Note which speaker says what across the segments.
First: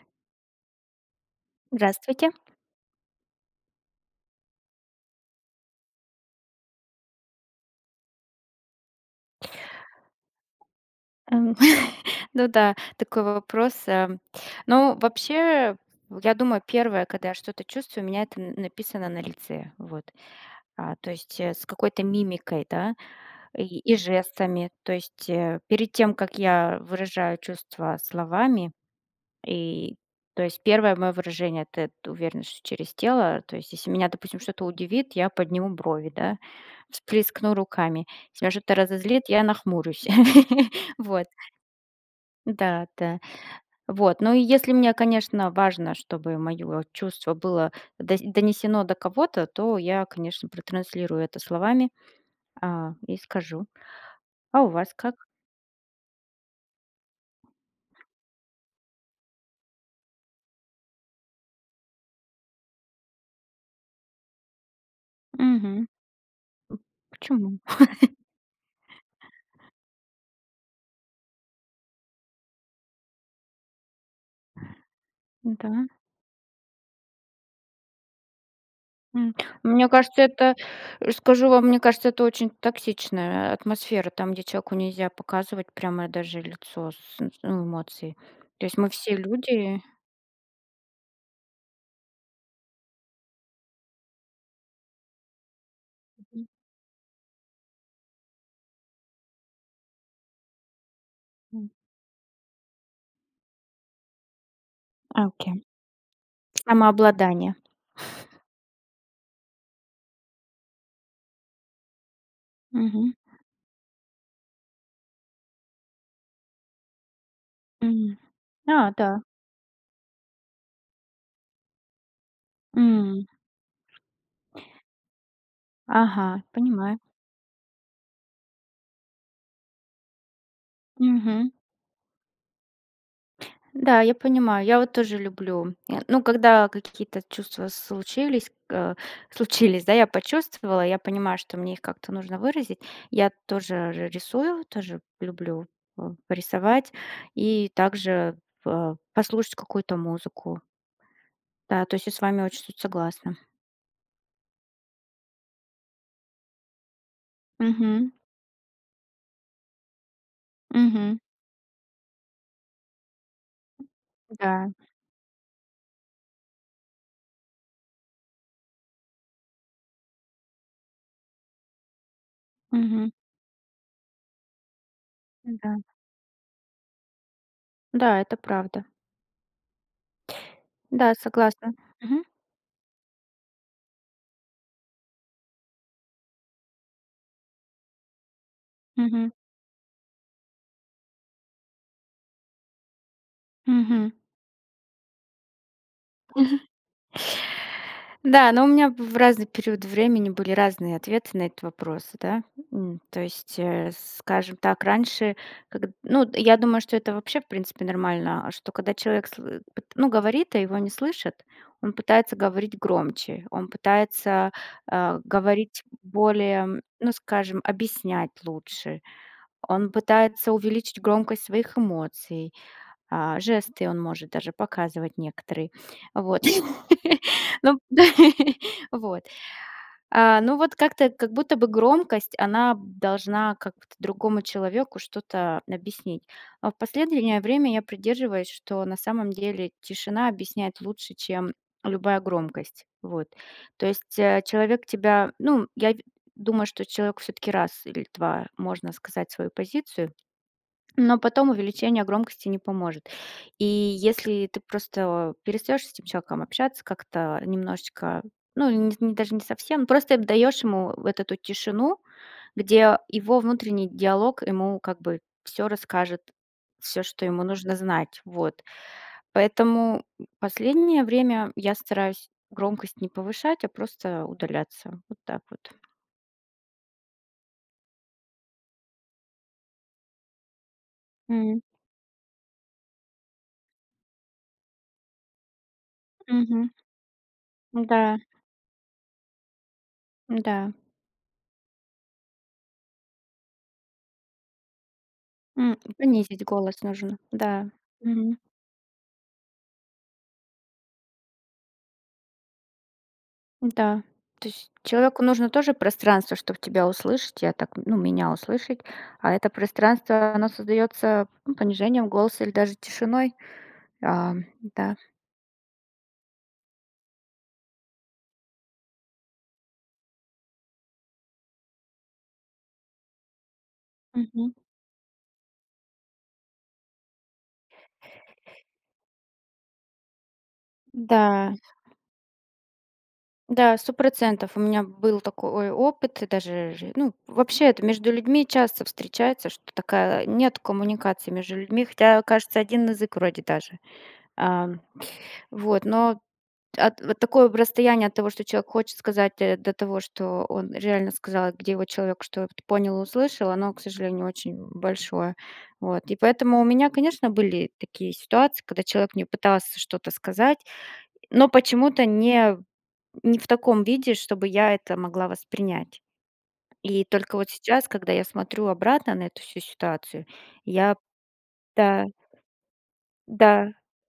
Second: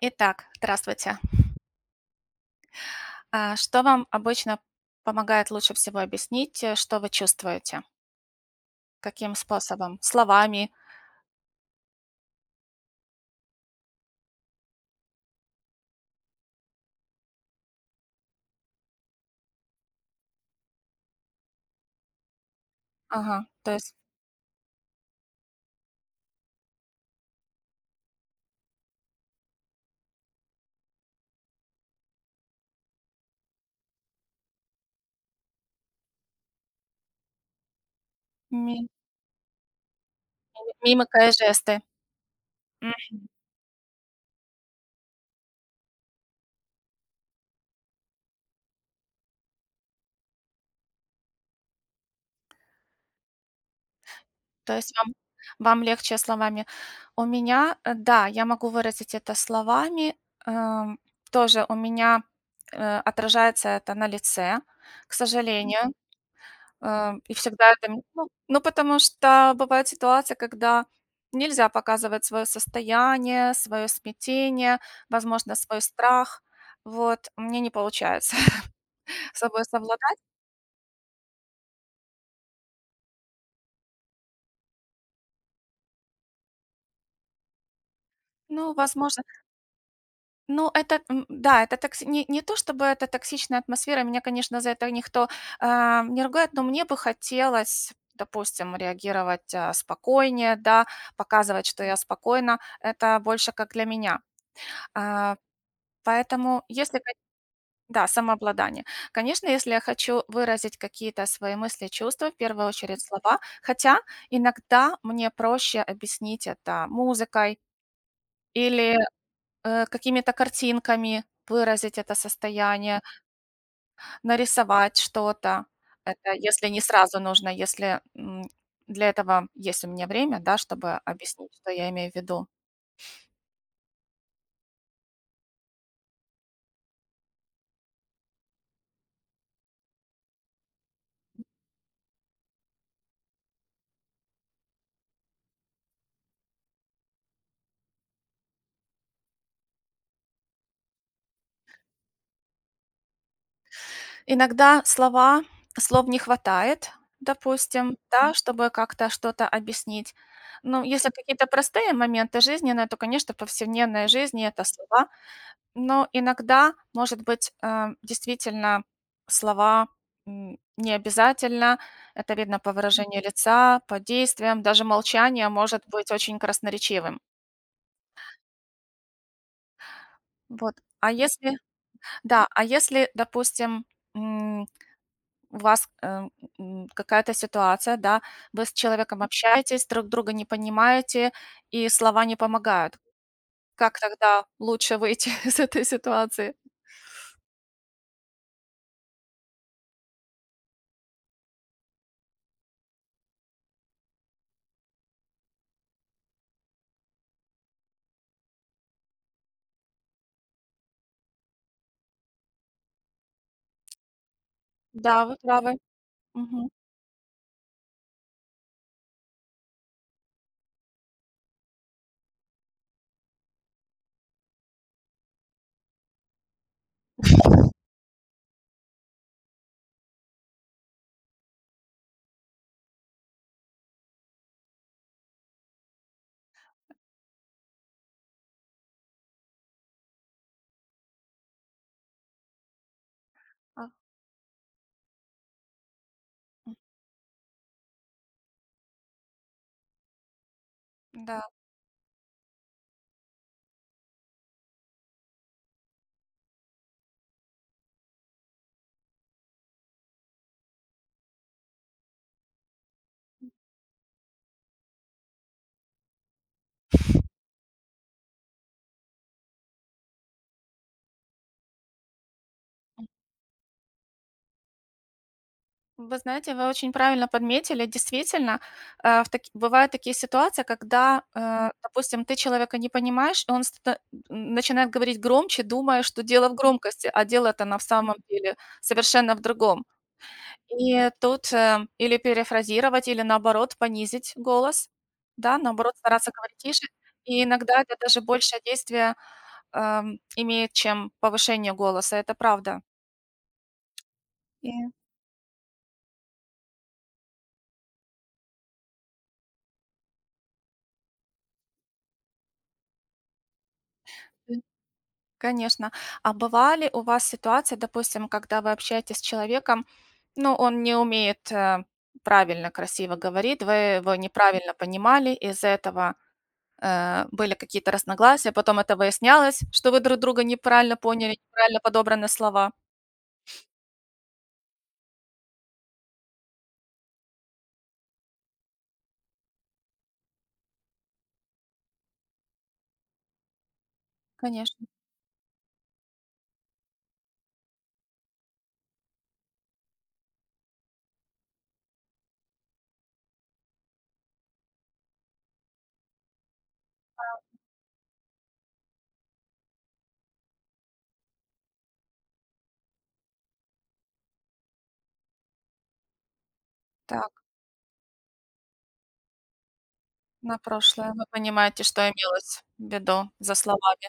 Speaker 1: Итак, здравствуйте.
Speaker 2: Здравствуйте.
Speaker 1: Что вам обычно помогает лучше всего объяснить, что вы чувствуете? Каким способом? Словами?
Speaker 2: Эм, ну да, такой вопрос. Ну, вообще, я думаю, первое, когда я что-то чувствую, у меня это написано на лице. Вот. То есть с какой-то мимикой, да,
Speaker 1: Ага, то
Speaker 2: и,
Speaker 1: есть
Speaker 2: и жестами. То есть перед тем, как я выражаю чувства словами. И, То есть, первое мое выражение — это уверенность через тело. То есть, если меня, допустим, что-то удивит, я подниму брови, да, всплескну руками. Если меня что-то
Speaker 1: ми-
Speaker 2: разозлит, я нахмурюсь.
Speaker 1: мимика
Speaker 2: Вот.
Speaker 1: и жесты.
Speaker 2: Да,
Speaker 1: М,
Speaker 2: да. Вот. Ну и если мне, конечно, важно, чтобы моё чувство было дос донесено до кого-то, то я, конечно, протранслирую это словами, и скажу. А у
Speaker 1: То
Speaker 2: вас
Speaker 1: есть вам,
Speaker 2: как?
Speaker 1: вам легче словами. У меня, да, я могу выразить это словами. Эм, тоже у меня отражается это на лице, к
Speaker 2: Мгм.
Speaker 1: сожалению. И
Speaker 2: Почему?
Speaker 1: всегда это ну, потому что бывает ситуация, когда нельзя показывать свое состояние, свое смятение, возможно, свой
Speaker 2: Да.
Speaker 1: страх. Вот, мне не получается
Speaker 2: М,
Speaker 1: с собой
Speaker 2: мне
Speaker 1: совладать.
Speaker 2: кажется, это, скажу вам, мне кажется, это очень токсичная атмосфера, там, где человеку нельзя показывать прямо даже лицо с ну, эмоций. То
Speaker 1: Ну,
Speaker 2: есть мы все
Speaker 1: возможно,
Speaker 2: люди.
Speaker 1: ну, это, да, это токси не то чтобы это токсичная атмосфера, меня, конечно, за это никто, не
Speaker 2: Мгм.
Speaker 1: ругает, но мне бы хотелось, допустим, реагировать, спокойнее, да, показывать, что я спокойна. Это больше как для меня.
Speaker 2: А,
Speaker 1: А,
Speaker 2: окей.
Speaker 1: поэтому, если.
Speaker 2: Самообладание.
Speaker 1: Да, самообладание. Конечно, если я хочу выразить какие-то свои мысли, чувства, в первую очередь
Speaker 2: Мгм.
Speaker 1: слова, хотя иногда мне проще объяснить это музыкой
Speaker 2: М. А,
Speaker 1: или
Speaker 2: да.
Speaker 1: какими-то картинками выразить это состояние,
Speaker 2: М.
Speaker 1: нарисовать что-то. Это
Speaker 2: Ага,
Speaker 1: если не
Speaker 2: понимаю.
Speaker 1: сразу нужно, если для этого есть у меня время, да, чтобы
Speaker 2: Мгм.
Speaker 1: объяснить, что я имею в виду.
Speaker 2: Да, я понимаю. Я вот тоже люблю. Ну, когда какие-то чувства случились, да, я почувствовала, я понимаю, что мне их как-то нужно выразить. Я тоже рисую, тоже люблю порисовать и также послушать какую-то музыку. Да, то есть я с вами очень тут согласна.
Speaker 1: Иногда слов не хватает, допустим,
Speaker 2: Мгм.
Speaker 1: да, чтобы как-то что-то объяснить. Ну, если
Speaker 2: Мгм.
Speaker 1: какие-то простые моменты жизненные, то, конечно, в повседневной жизни- это
Speaker 2: Да.
Speaker 1: слова. Но иногда, может быть, действительно слова, не обязательно. Это видно по
Speaker 2: Мгм.
Speaker 1: выражению лица, по действиям. Даже молчание
Speaker 2: Да.
Speaker 1: может быть очень красноречивым.
Speaker 2: Да, это правда.
Speaker 1: Вот. А
Speaker 2: Да,
Speaker 1: если
Speaker 2: согласна. Мгм.
Speaker 1: да, а если, допустим, м у вас, какая-то ситуация, да, вы с человеком
Speaker 2: Мгм.
Speaker 1: общаетесь, друг друга не понимаете, и слова не помогают. Как
Speaker 2: Мгм.
Speaker 1: тогда лучше выйти из этой ситуации?
Speaker 2: Да, но у меня в разный период времени были разные ответы на этот вопрос, да. М, то есть, э, скажем так, раньше, как ну, я думаю, что это вообще, в принципе, нормально, что когда человек сл пыт ну, говорит, а его не слышат, он пытается говорить громче, он пытается,
Speaker 1: Да, вы правы.
Speaker 2: говорить
Speaker 1: Мгм.
Speaker 2: более, ну, скажем, объяснять лучше, он пытается увеличить громкость своих эмоций, жесты, он может даже показывать некоторые. Вот. Ну, вот. Ну, вот как-то, как будто бы громкость, она должна как-то другому человеку что-то объяснить. А в последнее время я придерживаюсь, что на самом деле тишина объясняет лучше, чем любая громкость. Вот.
Speaker 1: А,
Speaker 2: То есть человек тебя, ну, я думаю,
Speaker 1: м,
Speaker 2: что человек все-таки раз или два можно сказать свою позицию, но
Speaker 1: да.
Speaker 2: потом увеличение громкости не поможет. И если ты просто перестаешь с этим человеком общаться, как-то немножечко, даже не совсем, ну, просто даешь ему вот эту тишину, где его внутренний диалог ему как бы все расскажет, все, что ему нужно знать. Вот. Поэтому последнее время я стараюсь громкость не повышать, а просто удаляться. Вот так вот.
Speaker 1: Вы знаете, вы очень правильно подметили. Действительно, в таки бывают такие ситуации, когда,
Speaker 2: М.
Speaker 1: допустим, ты человека не понимаешь, и он начинает говорить громче, думая, что дело в
Speaker 2: Мгм.
Speaker 1: громкости, а дело-то на самом
Speaker 2: Да,
Speaker 1: деле совершенно в другом.
Speaker 2: да.
Speaker 1: И тут, или перефразировать, или, наоборот, понизить голос, да,
Speaker 2: М,
Speaker 1: наоборот, стараться
Speaker 2: понизить
Speaker 1: говорить
Speaker 2: голос
Speaker 1: тише.
Speaker 2: нужно.
Speaker 1: И
Speaker 2: Да.
Speaker 1: иногда это даже
Speaker 2: Мгм.
Speaker 1: больше действие, имеет, чем повышение голоса, это правда.
Speaker 2: Да. То есть
Speaker 1: И
Speaker 2: человеку нужно тоже пространство, чтобы тебя услышать. Я так, ну, меня услышать. А это пространство, оно создается ну, понижением голоса или даже тишиной. А,
Speaker 1: м,
Speaker 2: да.
Speaker 1: конечно. А бывали у вас ситуации, допустим, когда вы общаетесь с человеком, ну, он не умеет, правильно, красиво говорить, вы его
Speaker 2: Мгм.
Speaker 1: неправильно понимали, из-за этого были какие-то разногласия, потом это выяснялось, что вы друг друга неправильно
Speaker 2: Да,
Speaker 1: поняли, неправильно подобраны слова.
Speaker 2: да, 100%. У меня был такой опыт, и даже, ж ну, вообще это между людьми часто встречается, что такая нет коммуникации между людьми, хотя, кажется, один язык вроде даже. А,
Speaker 1: Конечно.
Speaker 2: вот, но От вот такое б расстояние от того, что человек хочет сказать, до того, что он реально сказал, где его человек что т понял и услышал, оно, к сожалению, очень большое. Вот. И поэтому у меня, конечно, были такие ситуации, когда человек мне пытался что-то сказать, но почему-то не в таком виде, чтобы я это могла воспринять. И
Speaker 1: Так,
Speaker 2: только вот сейчас, когда я смотрю обратно на эту всю ситуацию,
Speaker 1: на
Speaker 2: я
Speaker 1: прошлое. Вы понимаете, что
Speaker 2: да,
Speaker 1: имелось в виду за
Speaker 2: да.
Speaker 1: словами.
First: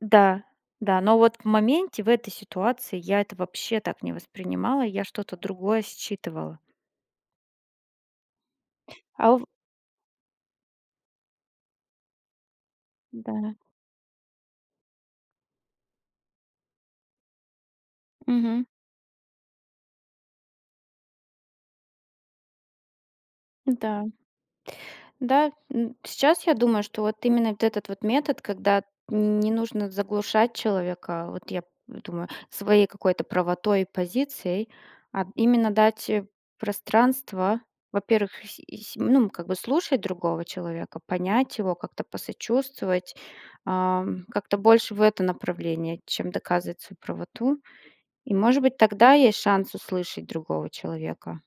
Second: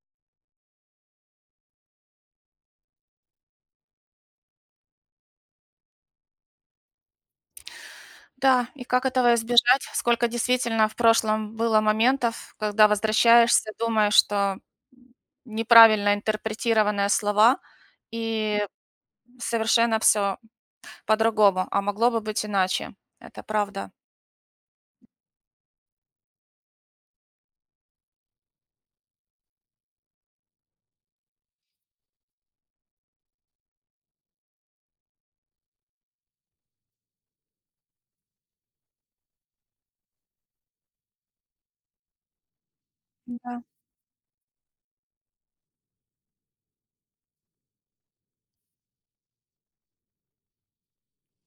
Speaker 2: Да, да, но вот в моменте, в этой ситуации я это вообще так не воспринимала, я что-то другое считывала.
Speaker 1: Да, и как
Speaker 2: А
Speaker 1: этого
Speaker 2: у
Speaker 1: избежать? Сколько действительно в прошлом было моментов, когда
Speaker 2: да,
Speaker 1: возвращаешься, думаешь, что неправильно интерпретированные слова
Speaker 2: мгм,
Speaker 1: и совершенно все по-другому, а могло бы быть иначе. Это правда.
Speaker 2: да. Да, сейчас я думаю, что вот именно вот этот вот метод, когда не нужно заглушать человека, вот я думаю, своей какой-то правотой и позицией, а именно дать пространство, во-первых, ну, как бы слушать другого человека, понять его, как-то посочувствовать,
Speaker 1: Да.
Speaker 2: как-то больше в это направление, чем доказывать свою правоту. И, может быть, тогда есть шанс услышать другого человека.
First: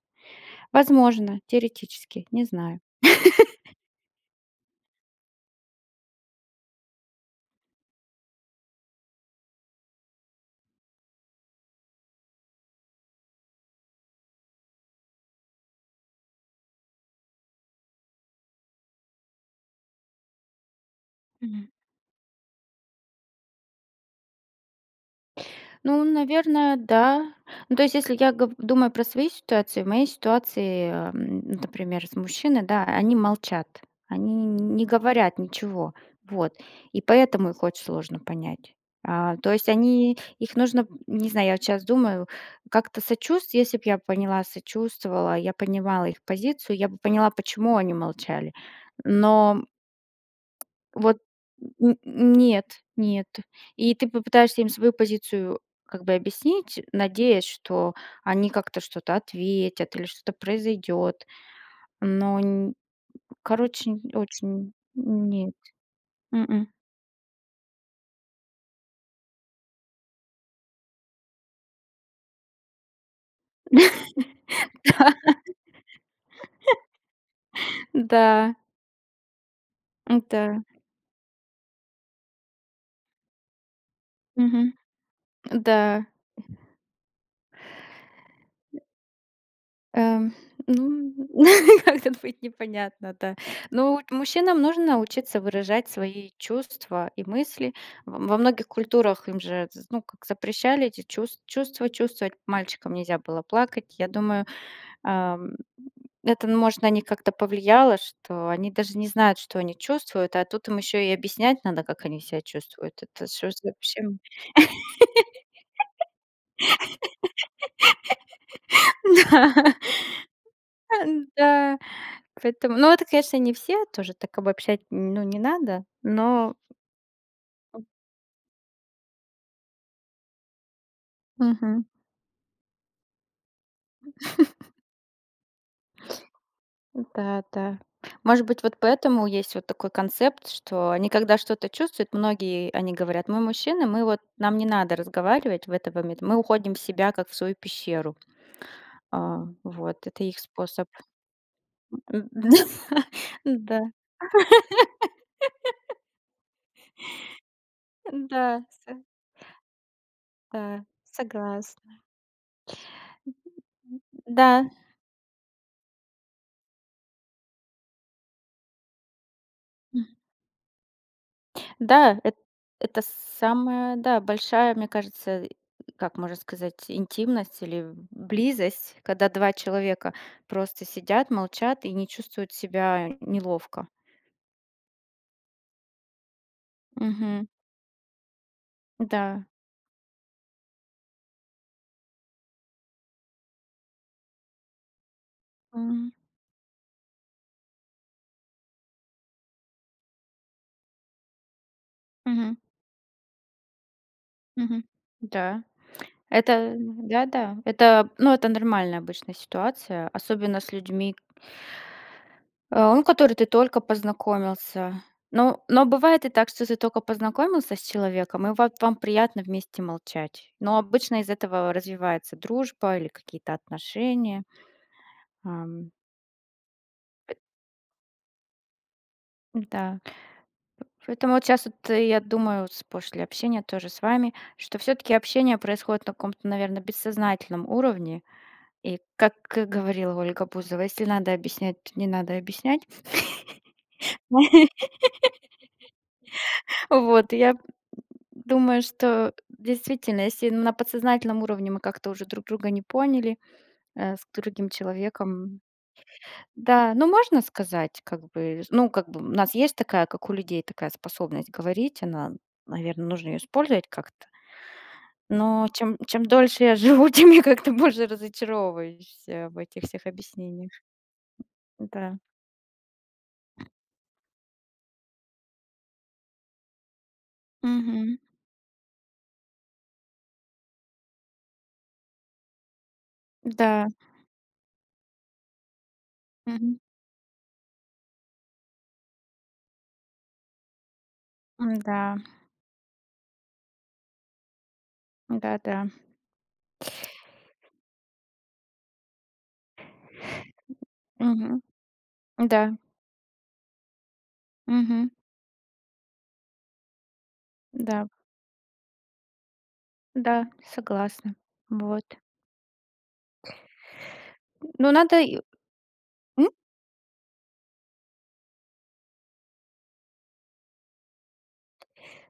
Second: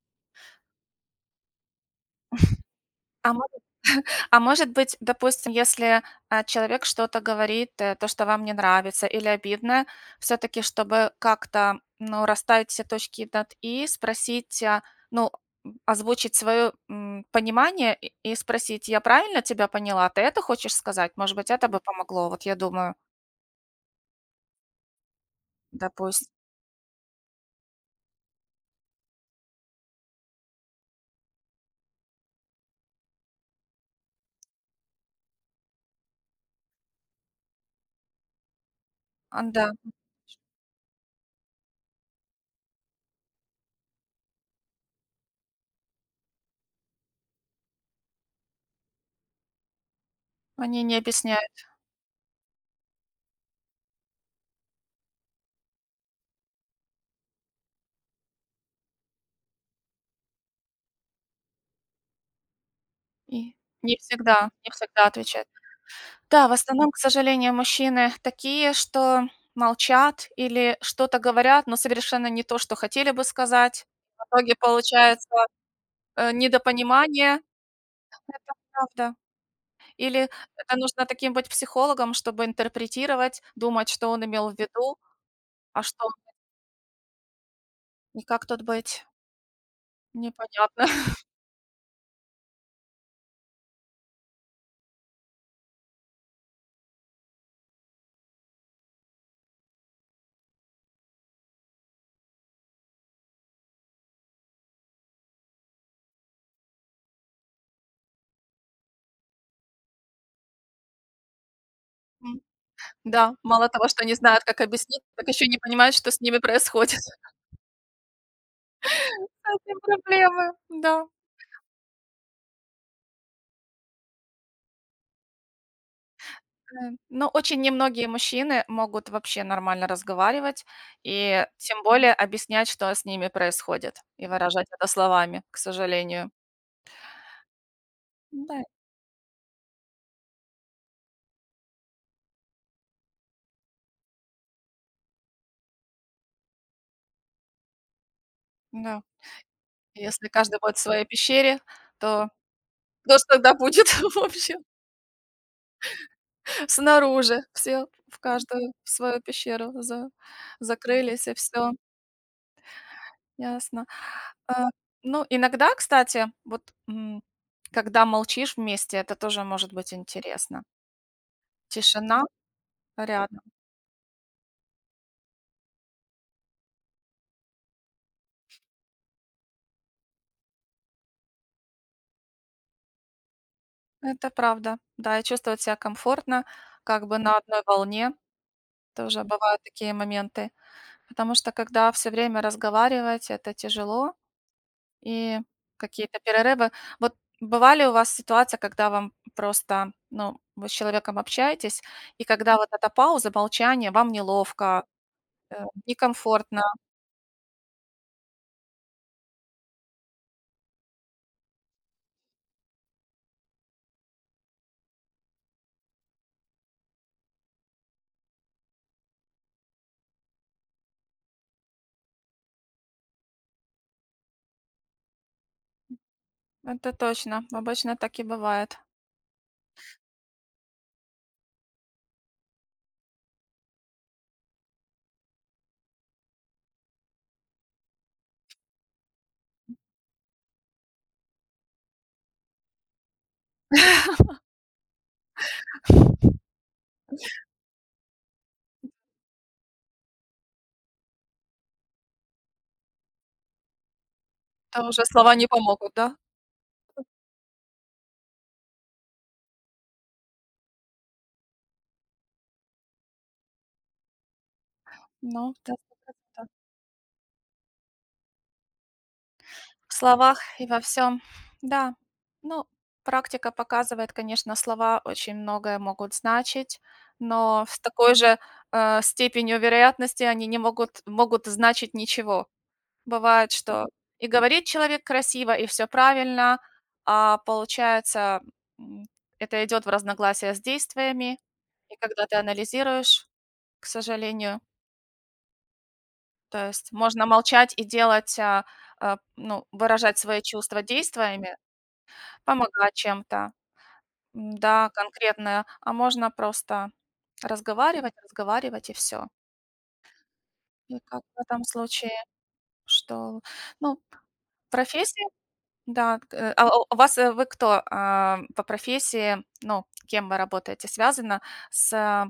Speaker 2: Возможно, теоретически, не знаю.
Speaker 1: А может А может быть, допустим, если, человек что-то говорит, то, что вам не нравится или обидно, все таки чтобы как-то, ну, расставить все точки над "и", спросить, ну, озвучить свое понимание и спросить: "Я правильно тебя поняла? Ты это хочешь сказать?" Может быть, это бы помогло, вот я думаю,
Speaker 2: Ну,
Speaker 1: допустим,
Speaker 2: наверное, да. Ну, то есть, если я гов думаю про свои ситуации, в моей ситуации, например, с мужчины, да, они молчат, они не говорят ничего, вот, и поэтому их очень сложно понять. А, то есть
Speaker 1: да,
Speaker 2: они их нужно, не знаю, я сейчас думаю, как-то сочувств если бы я поняла, сочувствовала, я понимала их позицию, я бы поняла, почему они молчали. Но
Speaker 1: они не
Speaker 2: вот
Speaker 1: объясняют
Speaker 2: н нет, нет. И ты попытаешься им свою позицию как бы объяснить, надеясь, что они как-то что-то ответят или что-то произойдет. Но н
Speaker 1: и
Speaker 2: короче,
Speaker 1: не
Speaker 2: очень
Speaker 1: всегда отвечают.
Speaker 2: нет.
Speaker 1: Да, в
Speaker 2: М.
Speaker 1: основном, к сожалению, мужчины такие, что молчат или что-то говорят, но совершенно не то, что хотели бы сказать. В итоге получается, недопонимание. Это
Speaker 2: Да,
Speaker 1: правда. Или
Speaker 2: да.
Speaker 1: это нужно таким быть психологом, чтобы интерпретировать, думать, что он имел в
Speaker 2: Мгм.
Speaker 1: виду, а что
Speaker 2: Да.
Speaker 1: и как тут быть,
Speaker 2: Эм,
Speaker 1: непонятно.
Speaker 2: ну, как тут быть непонятно, да. Но вот мужчинам нужно учиться выражать свои чувства и мысли. Во многих культурах им же, ну, как запрещали эти чувс- чувства чувствовать. Мальчикам нельзя было плакать. Я думаю, ам, это, ну, может, на них как-то повлияло, что они даже не знают, что они чувствуют, а тут им еще и объяснять надо, как они
Speaker 1: М,
Speaker 2: себя чувствуют. Это
Speaker 1: да,
Speaker 2: что
Speaker 1: мало того,
Speaker 2: вообще…
Speaker 1: что не знают, как объяснить, так еще не понимают, что с ними происходит. С
Speaker 2: Да,
Speaker 1: этим проблемы, да.
Speaker 2: да. Поэтому, ну, это, конечно, не все, тоже так обобщать, ну, не надо, но
Speaker 1: Ну, очень немногие мужчины могут вообще нормально разговаривать и тем
Speaker 2: мгм.
Speaker 1: более объяснять, что с ними происходит, и выражать это словами, к сожалению.
Speaker 2: Да, да. Может
Speaker 1: Да,
Speaker 2: быть, вот поэтому есть вот такой концепт, что они когда что-то чувствуют, многие, они говорят, мы мужчины, мы вот, нам не надо разговаривать в этот момент, мы уходим в себя, как в свою пещеру.
Speaker 1: да.
Speaker 2: А, вот, это
Speaker 1: Если
Speaker 2: их
Speaker 1: каждый будет в
Speaker 2: способ.
Speaker 1: своей пещере,
Speaker 2: М,
Speaker 1: то кто ж тогда
Speaker 2: да,
Speaker 1: будет вообще снаружи? Все
Speaker 2: да,
Speaker 1: в
Speaker 2: да,
Speaker 1: каждую в свою пещеру за
Speaker 2: да,
Speaker 1: закрылись, и все.
Speaker 2: согласна.
Speaker 1: Ясно. А,
Speaker 2: Да.
Speaker 1: ну, иногда, кстати, вот, м, когда молчишь вместе, это тоже может быть интересно. Тишина
Speaker 2: Да, эт это
Speaker 1: рядом.
Speaker 2: самая, да, большая, мне кажется, и как можно сказать, интимность или близость, когда 2 человека просто сидят, молчат и не чувствуют себя неловко.
Speaker 1: Это правда. Да, и чувствовать себя комфортно, как бы на
Speaker 2: Мгм.
Speaker 1: одной волне. Тоже
Speaker 2: Да.
Speaker 1: бывают такие моменты. Потому что когда все время разговаривать, это тяжело. И
Speaker 2: Мгм.
Speaker 1: какие-то перерывы. Вот бывали у вас ситуация, когда вам просто, ну, вы с человеком общаетесь, и когда
Speaker 2: Мгм.
Speaker 1: вот эта пауза, молчание, вам
Speaker 2: Мгм.
Speaker 1: неловко,
Speaker 2: Да.
Speaker 1: некомфортно.
Speaker 2: Это да-да. Это, ну, это нормальная обычная ситуация, особенно с людьми. Который ты только познакомился. Но бывает и так, что ты только познакомился с человеком, и вот вам приятно вместе молчать. Но обычно из этого развивается дружба или какие-то отношения. Ам,
Speaker 1: Это точно. Обычно так и бывает.
Speaker 2: да. Поэтому вот сейчас вот я думаю, вот после общения тоже с вами, что все-таки общение происходит на каком-то, наверное, бессознательном уровне. И как говорила Ольга Бузова, если надо объяснять, то не надо объяснять. Вот, я думаю, что действительно, если на подсознательном уровне мы как-то уже друг друга не поняли, с другим
Speaker 1: Это уже слова не
Speaker 2: человеком.
Speaker 1: помогут, да?
Speaker 2: Да, ну можно сказать, как бы, ну как бы у нас есть такая, как у людей, такая способность говорить, она, наверное, нужно ее использовать как-то.
Speaker 1: Ну,
Speaker 2: Но
Speaker 1: да.
Speaker 2: чем дольше я живу, тем я как-то больше разочаровываюсь в этих
Speaker 1: В
Speaker 2: всех
Speaker 1: словах и
Speaker 2: объяснениях.
Speaker 1: во всем, да.
Speaker 2: Да.
Speaker 1: Ну, практика показывает, конечно, слова очень многое могут значить, но с такой
Speaker 2: Мгм.
Speaker 1: же, степенью вероятности они не могут могут значить ничего. Бывает, что
Speaker 2: Да.
Speaker 1: и говорит человек красиво, и все правильно,
Speaker 2: Мгм.
Speaker 1: а получается, м, это идет в разногласие с действиями.
Speaker 2: М,
Speaker 1: И
Speaker 2: да.
Speaker 1: когда ты анализируешь, к сожалению,
Speaker 2: Да, да.
Speaker 1: то есть можно молчать и делать, ну, выражать свои чувства действиями,
Speaker 2: Мгм. Да.
Speaker 1: помогать чем-то. М-да,
Speaker 2: Мгм.
Speaker 1: конкретно. А можно просто
Speaker 2: Да.
Speaker 1: разговаривать, разговаривать и все.
Speaker 2: Да,
Speaker 1: И как
Speaker 2: согласна.
Speaker 1: в этом случае,
Speaker 2: Вот.
Speaker 1: что, ну,
Speaker 2: Ну, надо
Speaker 1: профессия,
Speaker 2: и
Speaker 1: да, к
Speaker 2: м?
Speaker 1: э, а у вас, вы кто, по профессии, ну, кем вы работаете? Связано с,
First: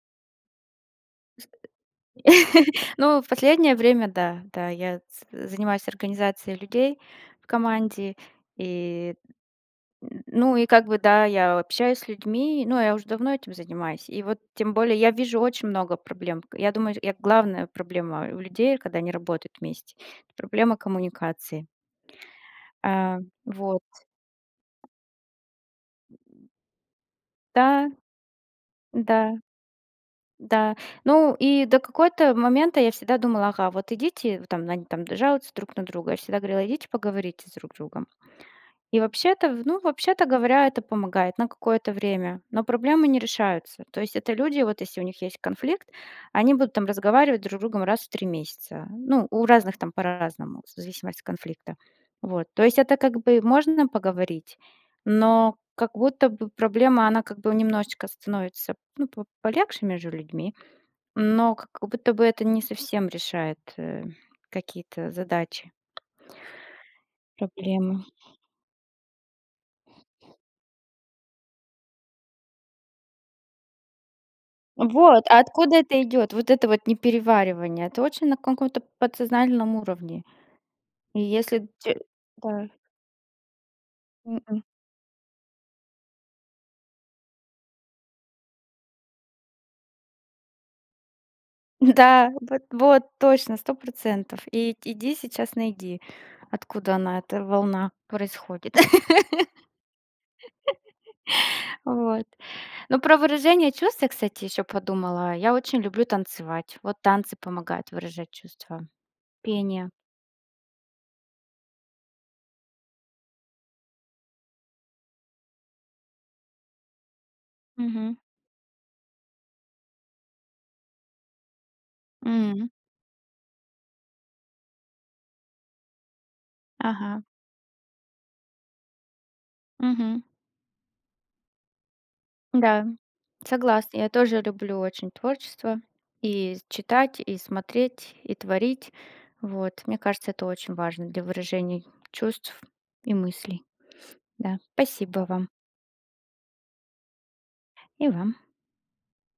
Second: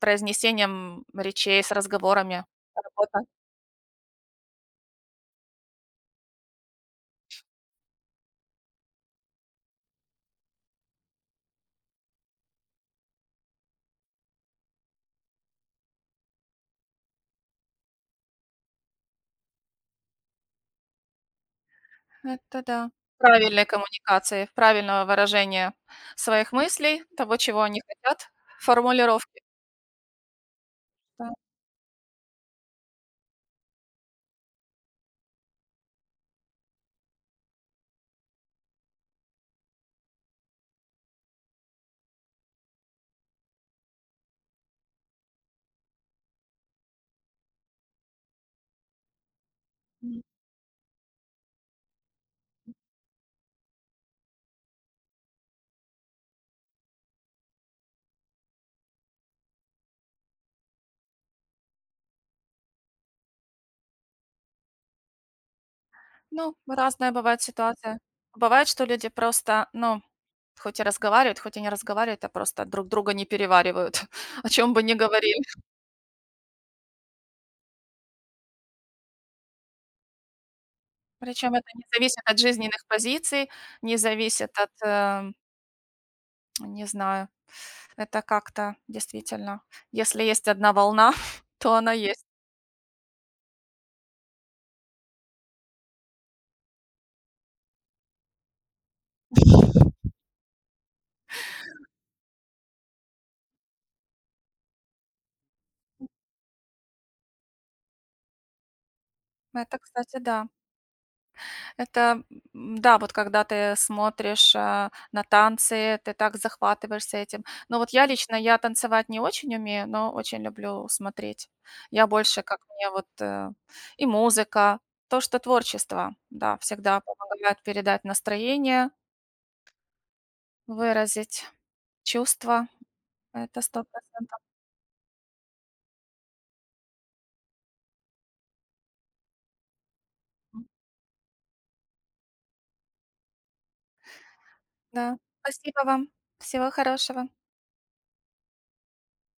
Speaker 1: произнесением речей, с разговорами работа?
Speaker 2: Ну, в последнее время, да, да, я с занимаюсь организацией людей в команде. И, н ну, и как бы, да, я общаюсь с людьми, ну, я уже давно этим занимаюсь. И вот тем более я вижу очень много проблем. К я думаю, я главная проблема у людей, когда они работают вместе — это проблема коммуникации.
Speaker 1: Это да.
Speaker 2: А,
Speaker 1: Правильной
Speaker 2: вот,
Speaker 1: коммуникации, правильного выражения своих мыслей, того, чего они
Speaker 2: да,
Speaker 1: хотят,
Speaker 2: да.
Speaker 1: формулировки.
Speaker 2: Да.
Speaker 1: Да.
Speaker 2: Ну, и до какого-то момента я всегда думала: «Ага, вот идите», вот там они там жалуются друг на друга. Я всегда говорила: «Идите поговорите с друг другом». И вообще-то, в ну, вообще-то говоря, это помогает на какое-то время, но проблемы не решаются. То есть это люди, вот если у них есть конфликт, они будут там разговаривать друг с другом раз в 3 месяца. Ну, у разных там по-разному, в зависимости от конфликта. Вот. То есть это как бы можно поговорить, но как будто бы проблема, она как бы немножечко становится, ну, по полегче между людьми. Но как будто бы это не совсем решает, какие-то задачи,
Speaker 1: Ну, разная бывает ситуация.
Speaker 2: проблемы.
Speaker 1: Бывает, что люди просто, ну, хоть и разговаривают, хоть и не разговаривают, а просто друг друга не переваривают, о чем бы ни
Speaker 2: Вот, а
Speaker 1: говорили.
Speaker 2: откуда это идет? Вот это вот непереваривание. Это очень на каком-то подсознательном уровне. И
Speaker 1: Причем это
Speaker 2: если
Speaker 1: не
Speaker 2: те
Speaker 1: зависит от
Speaker 2: да,
Speaker 1: жизненных позиций, не зависит
Speaker 2: м.
Speaker 1: от, не знаю, это как-то действительно, если есть одна волна, то она есть.
Speaker 2: Да, вот вот точно, 100%. И иди сейчас найди, откуда она, эта волна происходит. Вот. Ну, про выражение чувств я, кстати, еще подумала. Я очень люблю танцевать. Вот танцы помогают выражать чувства.
Speaker 1: Это,
Speaker 2: Пение.
Speaker 1: кстати, да. Это, да, вот когда ты смотришь, на танцы, ты так захватываешься этим. Но вот я
Speaker 2: Мгм.
Speaker 1: лично, я танцевать не очень умею, но очень люблю смотреть. Я больше, как
Speaker 2: М,
Speaker 1: мне вот, и музыка, то, что творчество, да, всегда
Speaker 2: ага,
Speaker 1: помогает передать настроение,
Speaker 2: мгм.
Speaker 1: выразить чувства.
Speaker 2: Да,
Speaker 1: Это сто
Speaker 2: согласна. Я
Speaker 1: процентов.
Speaker 2: тоже люблю очень творчество и читать, и смотреть, и творить. Вот, мне кажется, это очень важно для выражения чувств и мыслей. Да,
Speaker 1: Да.
Speaker 2: спасибо вам
Speaker 1: Спасибо вам. Всего хорошего.
Speaker 2: и вам.